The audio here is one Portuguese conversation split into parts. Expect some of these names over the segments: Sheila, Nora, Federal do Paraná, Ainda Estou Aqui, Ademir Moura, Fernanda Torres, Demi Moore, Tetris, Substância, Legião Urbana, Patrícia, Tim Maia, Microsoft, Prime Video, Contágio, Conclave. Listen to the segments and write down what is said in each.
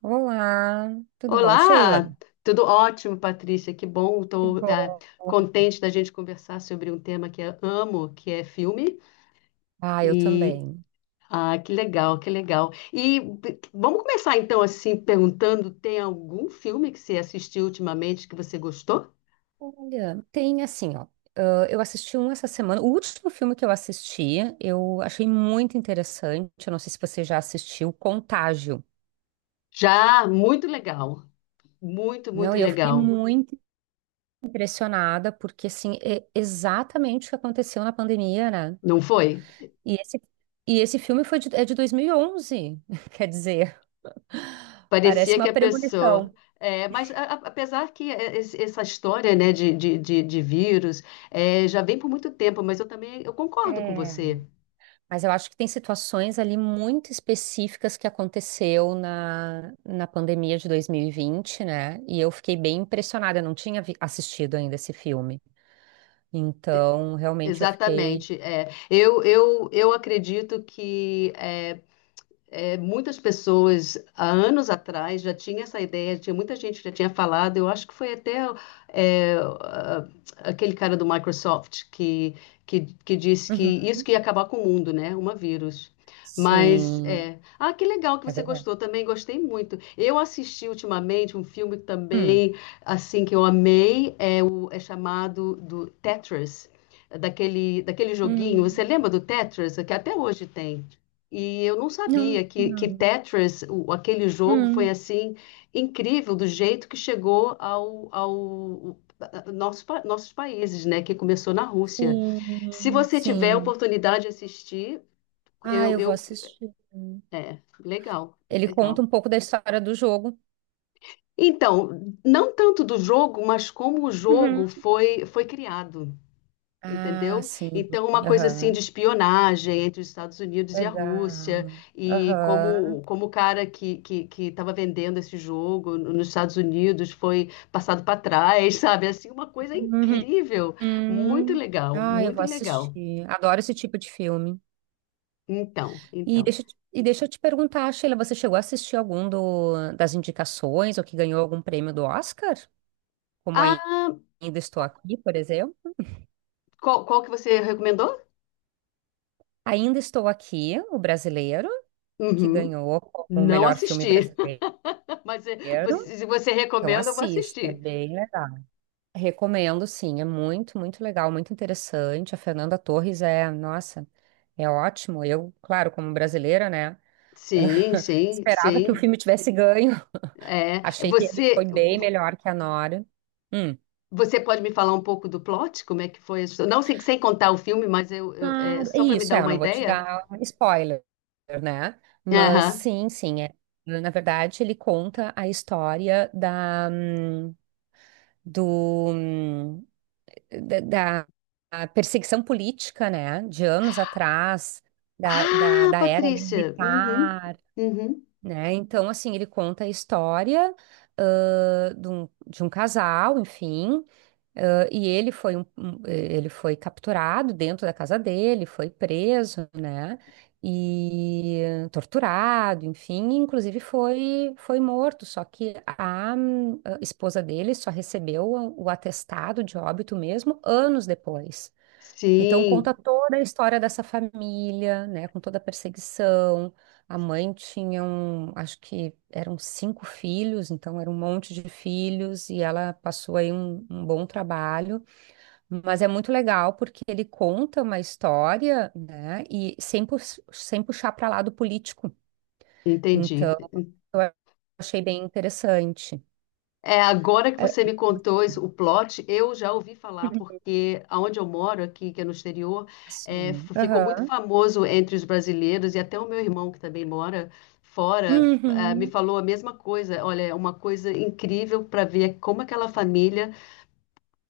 Olá, tudo bom, Sheila? Olá, tudo ótimo, Patrícia. Que bom, Que estou bom. contente da gente conversar sobre um tema que eu amo, que é filme. Ah, eu E também. Que legal, que legal. Vamos começar então assim perguntando: tem algum filme que você assistiu ultimamente que você gostou? Olha, tem assim, ó. Eu assisti um essa semana. O último filme que eu assisti, eu achei muito interessante. Eu não sei se você já assistiu, Contágio. Já, muito legal, muito, Não, muito e eu fiquei legal. muito impressionada, porque assim, é exatamente o que aconteceu na pandemia, né? Não foi? E esse, e esse filme foi de, é de 2011, quer dizer, parece Parecia que uma a pessoa. premonição. É, mas apesar que essa história, né, de vírus é, já vem por muito tempo, mas eu também eu concordo com É. você. Mas eu acho que tem situações ali muito específicas que aconteceu na pandemia de 2020, né? E eu fiquei bem impressionada, eu não tinha assistido ainda esse filme. Então, realmente eu fiquei. Exatamente. É. Eu acredito que é, é, muitas pessoas, há anos atrás, já tinha essa ideia, tinha muita gente que já tinha falado, eu acho que foi até é, a- aquele cara do Microsoft que disse que Uhum. isso que ia acabar com o mundo, né? Uma vírus. Mas, Sim, é... Ah, que legal que é você verdade. gostou, também gostei muito. Eu assisti ultimamente um filme Hum. também, assim, que eu amei, é chamado do Tetris, daquele joguinho, você Hum. lembra do Tetris? Que até hoje tem. E eu não Não, sabia que não. Tetris, aquele jogo, foi Hum. assim incrível do jeito que chegou ao nosso, nossos países, né? Que começou na Rússia. Se Sim, você tiver a sim. oportunidade de assistir, Ah, eu, eu vou eu assistir. é legal, Ele conta legal. um pouco da história do jogo. Então, não tanto do jogo, mas como o Uhum. jogo foi criado. Ah, Entendeu? sim. Então, uma coisa assim de Aham. espionagem entre os Estados Unidos e a Rússia, Legal. e Aham. como, como o cara que estava vendendo esse jogo nos Estados Unidos foi passado para trás, sabe? Assim, uma coisa Uhum. incrível, muito Hum. legal, Ah, eu muito vou legal. assistir. Adoro esse tipo de filme. Então, E então. deixa, e deixa eu te perguntar, Sheila, você chegou a assistir algum do, das indicações ou que ganhou algum prêmio do Oscar? Como Ah, Ainda Estou Aqui, por exemplo. qual que você recomendou? Ainda Estou Aqui, o brasileiro, que Uhum. ganhou como o Não melhor filme assisti, brasileiro. mas é, se você Então recomenda, eu vou assista, é assistir. bem legal. Recomendo, sim, é muito, muito legal, muito interessante. A Fernanda Torres é, nossa, é ótimo. Eu, claro, como brasileira, né? Sim, sim, Esperava que o sim. filme tivesse ganho. É, Achei que ele foi você bem melhor que a Nora. Hum. você pode me falar um pouco do plot? Como é que foi? A história? Não sei, sem contar o filme, mas é, Claro, é só para me isso, dar é, eu uma não vou te ideia. dar spoiler, né? Mas Aham. sim, sim, é. Na verdade, ele conta a história do, hum, da, da perseguição política, né? De anos atrás, da, da, Ah, da era ali Patrícia. Uhum, militar, uhum. né? Então, assim, ele conta a história, de um casal, enfim. Ah, e ele foi ele foi capturado dentro da casa dele, foi preso, né? E torturado, enfim, e inclusive foi morto. Só que a esposa dele só recebeu o atestado de óbito mesmo anos depois. Então conta Sim, toda a história dessa família, né, com toda a perseguição. A mãe tinha um, acho que eram cinco filhos, então era um monte de filhos e ela passou aí um bom trabalho. Mas é muito legal porque ele conta uma história, né, e sem, sem puxar para lado político. entendi. Então eu achei bem interessante. É agora que É, você me contou isso, o plot, eu já ouvi falar porque aonde eu moro aqui, que é no exterior, é, assim, ficou muito aham. famoso entre os brasileiros e até o meu irmão que também mora fora, me Uhum. falou a mesma coisa. Olha, é uma coisa incrível para ver como aquela família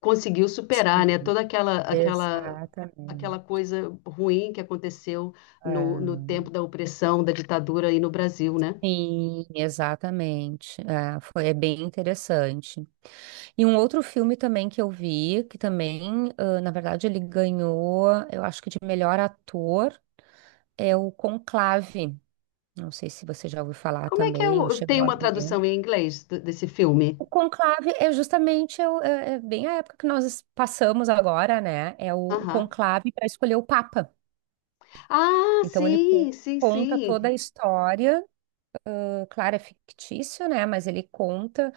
conseguiu Sim, superar, né, toda aquela exatamente. coisa ruim que aconteceu no É. tempo da opressão, da ditadura aí no Brasil, né? Sim, exatamente. É, foi, é bem interessante. E um outro filme também que eu vi, que também, ah, na verdade, ele ganhou, eu acho que de melhor ator, é o Conclave. Não sei se você já ouviu falar Como é que é também ou o, chegou tem a uma ver. tradução em inglês desse filme? O Conclave é justamente é, é bem a época que nós passamos agora, né? É o Aham. Conclave para escolher o Papa. Ah, Então ele sim, sim, conta toda a sim. história, ah, claro, é fictício, né? Mas ele conta.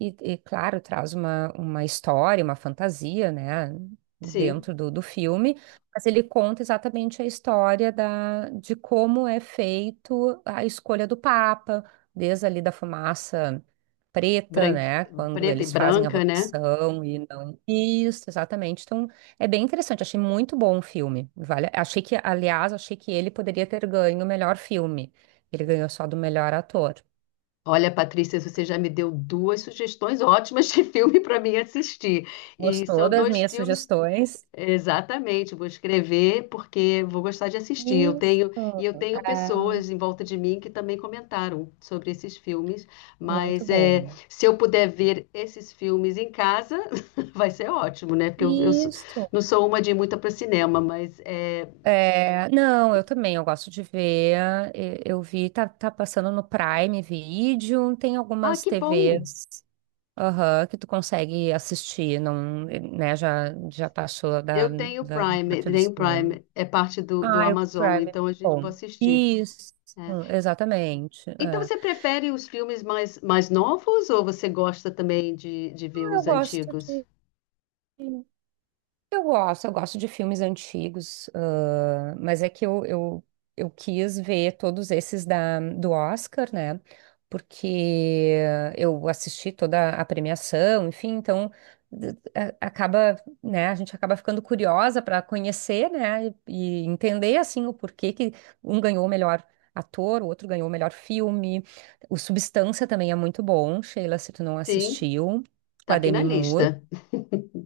E, claro, traz uma história, uma fantasia, né, Sim, dentro do filme, mas ele conta exatamente a história da, de como é feito a escolha do Papa, desde ali da fumaça preta, branqui, né, quando preta e eles fazem a branca, né? votação e não. Isso, exatamente. Então, é bem interessante, achei muito bom o filme. Vale, achei que, aliás, achei que ele poderia ter ganho o melhor filme. Ele ganhou só do melhor ator. Olha, Patrícia, você já me deu duas sugestões ótimas de filme para mim assistir. E Gostou são das dois minhas filmes. sugestões? Exatamente, vou escrever porque vou gostar de assistir. Eu Isso. tenho, e eu tenho Ah, pessoas em volta de mim que também comentaram sobre esses filmes, muito mas é, bom. se eu puder ver esses filmes em casa, vai ser ótimo, né? Porque eu Isso. não sou uma de ir muito para cinema, mas é... É, não, eu também, eu gosto de ver. Eu vi, tá, tá passando no Prime Video, tem Ah, algumas que bom! TVs, aham, que tu consegue assistir, não, né, já, já passou da, Eu da, da parte do tenho cinema. Prime, é parte do Ah, o Prime Amazon, é muito então a gente vai bom. assistir. Isso, Né? exatamente. Então É. você prefere os filmes mais, mais novos ou você gosta também de ver Ah, eu os gosto antigos? de. Eu gosto de filmes antigos, mas é que eu quis ver todos esses da, do Oscar, né? Porque eu assisti toda a premiação, enfim, então acaba, né? A gente acaba ficando curiosa para conhecer, né? E entender assim o porquê que um ganhou o melhor ator, o outro ganhou o melhor filme. O Substância também é muito bom, Sheila, se tu não Sim, assistiu, com tá a aqui na Demi lista. Moore.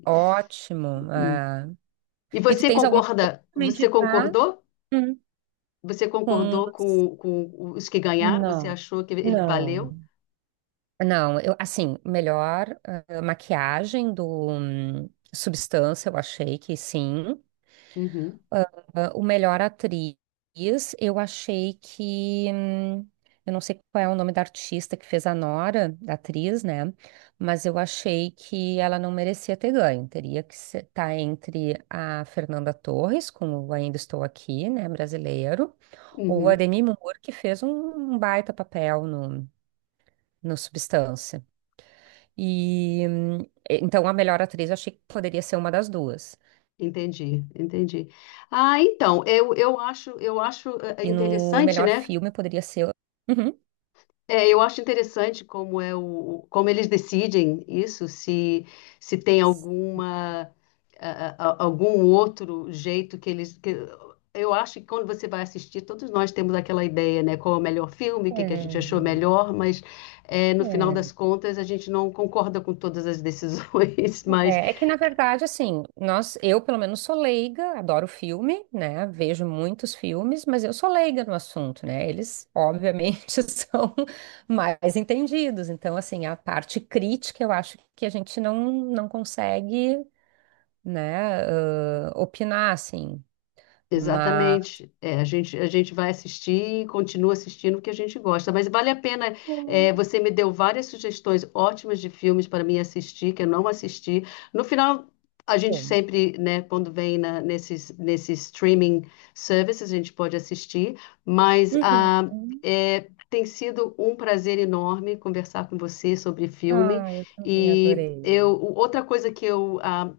Ótimo. Hum. Ah. E E tu você tens alguma coisa concorda? pra me Você indicar? concordou? Hum. Você Com concordou os- com os que ganharam? Você Não, achou que ele valeu? não. Não, eu, assim, melhor maquiagem do Substância, eu achei que sim. Uhum, Ah, o melhor atriz, eu achei que. Eu não sei qual é o nome da artista que fez a Nora, da atriz, né? Mas eu achei que ela não merecia ter ganho. Teria que estar entre a Fernanda Torres, com o Ainda Estou Aqui, né? Brasileiro. O uhum. Ademir Moura, que fez um, um baita papel no Substância. E então a melhor atriz eu achei que poderia ser uma das duas. Entendi, entendi. Ah, então, eu acho E no interessante, melhor né? filme poderia ser. Uhum. É, eu acho interessante como é o, como eles decidem isso, se tem alguma algum outro jeito que eles. Eu acho que quando você vai assistir, todos nós temos aquela ideia, né? Qual é o melhor filme, que a gente achou É, melhor, mas é, no final das contas a gente não concorda com todas as decisões, mas É que na verdade, assim, nós, eu pelo menos sou leiga, adoro filme, né? Vejo muitos filmes, mas eu sou leiga no assunto, né? Eles, obviamente, são mais entendidos. Então, assim, a parte crítica eu acho que a gente não, não consegue, né, opinar, assim. Mas, exatamente. É, a gente vai assistir e continua assistindo o que a gente gosta. Mas vale a pena. É, hum, você me deu várias sugestões ótimas de filmes para mim assistir, que eu não assisti. No final, a gente bom. sempre, né, quando vem na, nesses, nesses streaming services, a gente pode assistir. Mas Uhum. É, tem sido um prazer enorme conversar com você sobre filme. Ah, eu também E adorei. eu, outra coisa que eu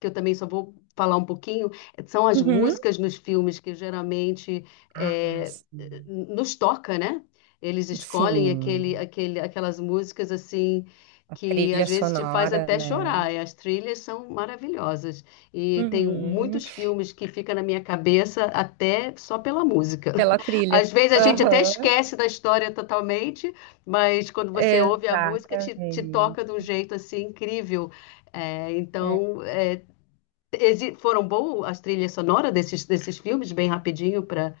que eu também só vou falar um pouquinho, eh, são as Uhum. músicas nos filmes que geralmente Ah, é, sim. nos toca, né? Eles escolhem Sim, aquelas músicas assim a que às trilha vezes te faz sonora, até chorar. né? E as trilhas são maravilhosas. E tem Uhum. muitos filmes que fica na minha cabeça até só pela música. Pela trilha. Às vezes a gente até Aham. esquece da história totalmente, mas quando você ouve a música, te Exatamente. toca de um jeito assim incrível. É, É. então, é, Foram boas as trilhas sonoras desses filmes, bem rapidinho para.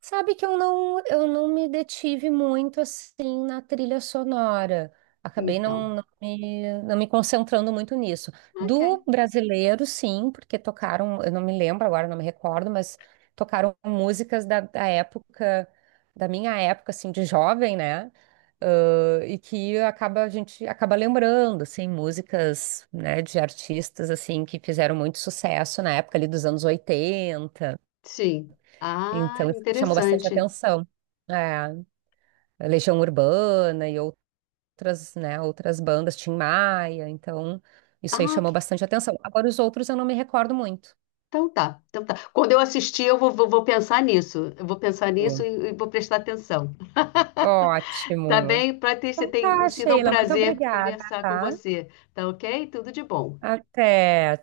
Sabe que eu não me detive muito assim na trilha sonora. Acabei Então, não, não me concentrando muito nisso. ok. Do brasileiro, sim, porque tocaram, eu não me lembro agora, não me recordo, mas tocaram músicas da época, da minha época, assim, de jovem, né? Ah, e que acaba, a gente acaba lembrando, assim, músicas, né, de artistas, assim, que fizeram muito sucesso na época ali dos anos 80. Sim. Ah, Então, isso chamou bastante interessante. atenção. É, Legião Urbana e outras, né, outras bandas, Tim Maia, então isso aí Ah, chamou que- bastante atenção. Agora os outros eu não me recordo muito. então tá. Então tá. Quando eu assistir, eu vou, vou, vou pensar nisso. Eu vou pensar nisso e vou prestar atenção. Tá Ótimo. bem? Patrícia, Então tem tá, sido um Sheila, muito prazer obrigada, conversar com tá? você. Tá ok? Tudo de bom. Até.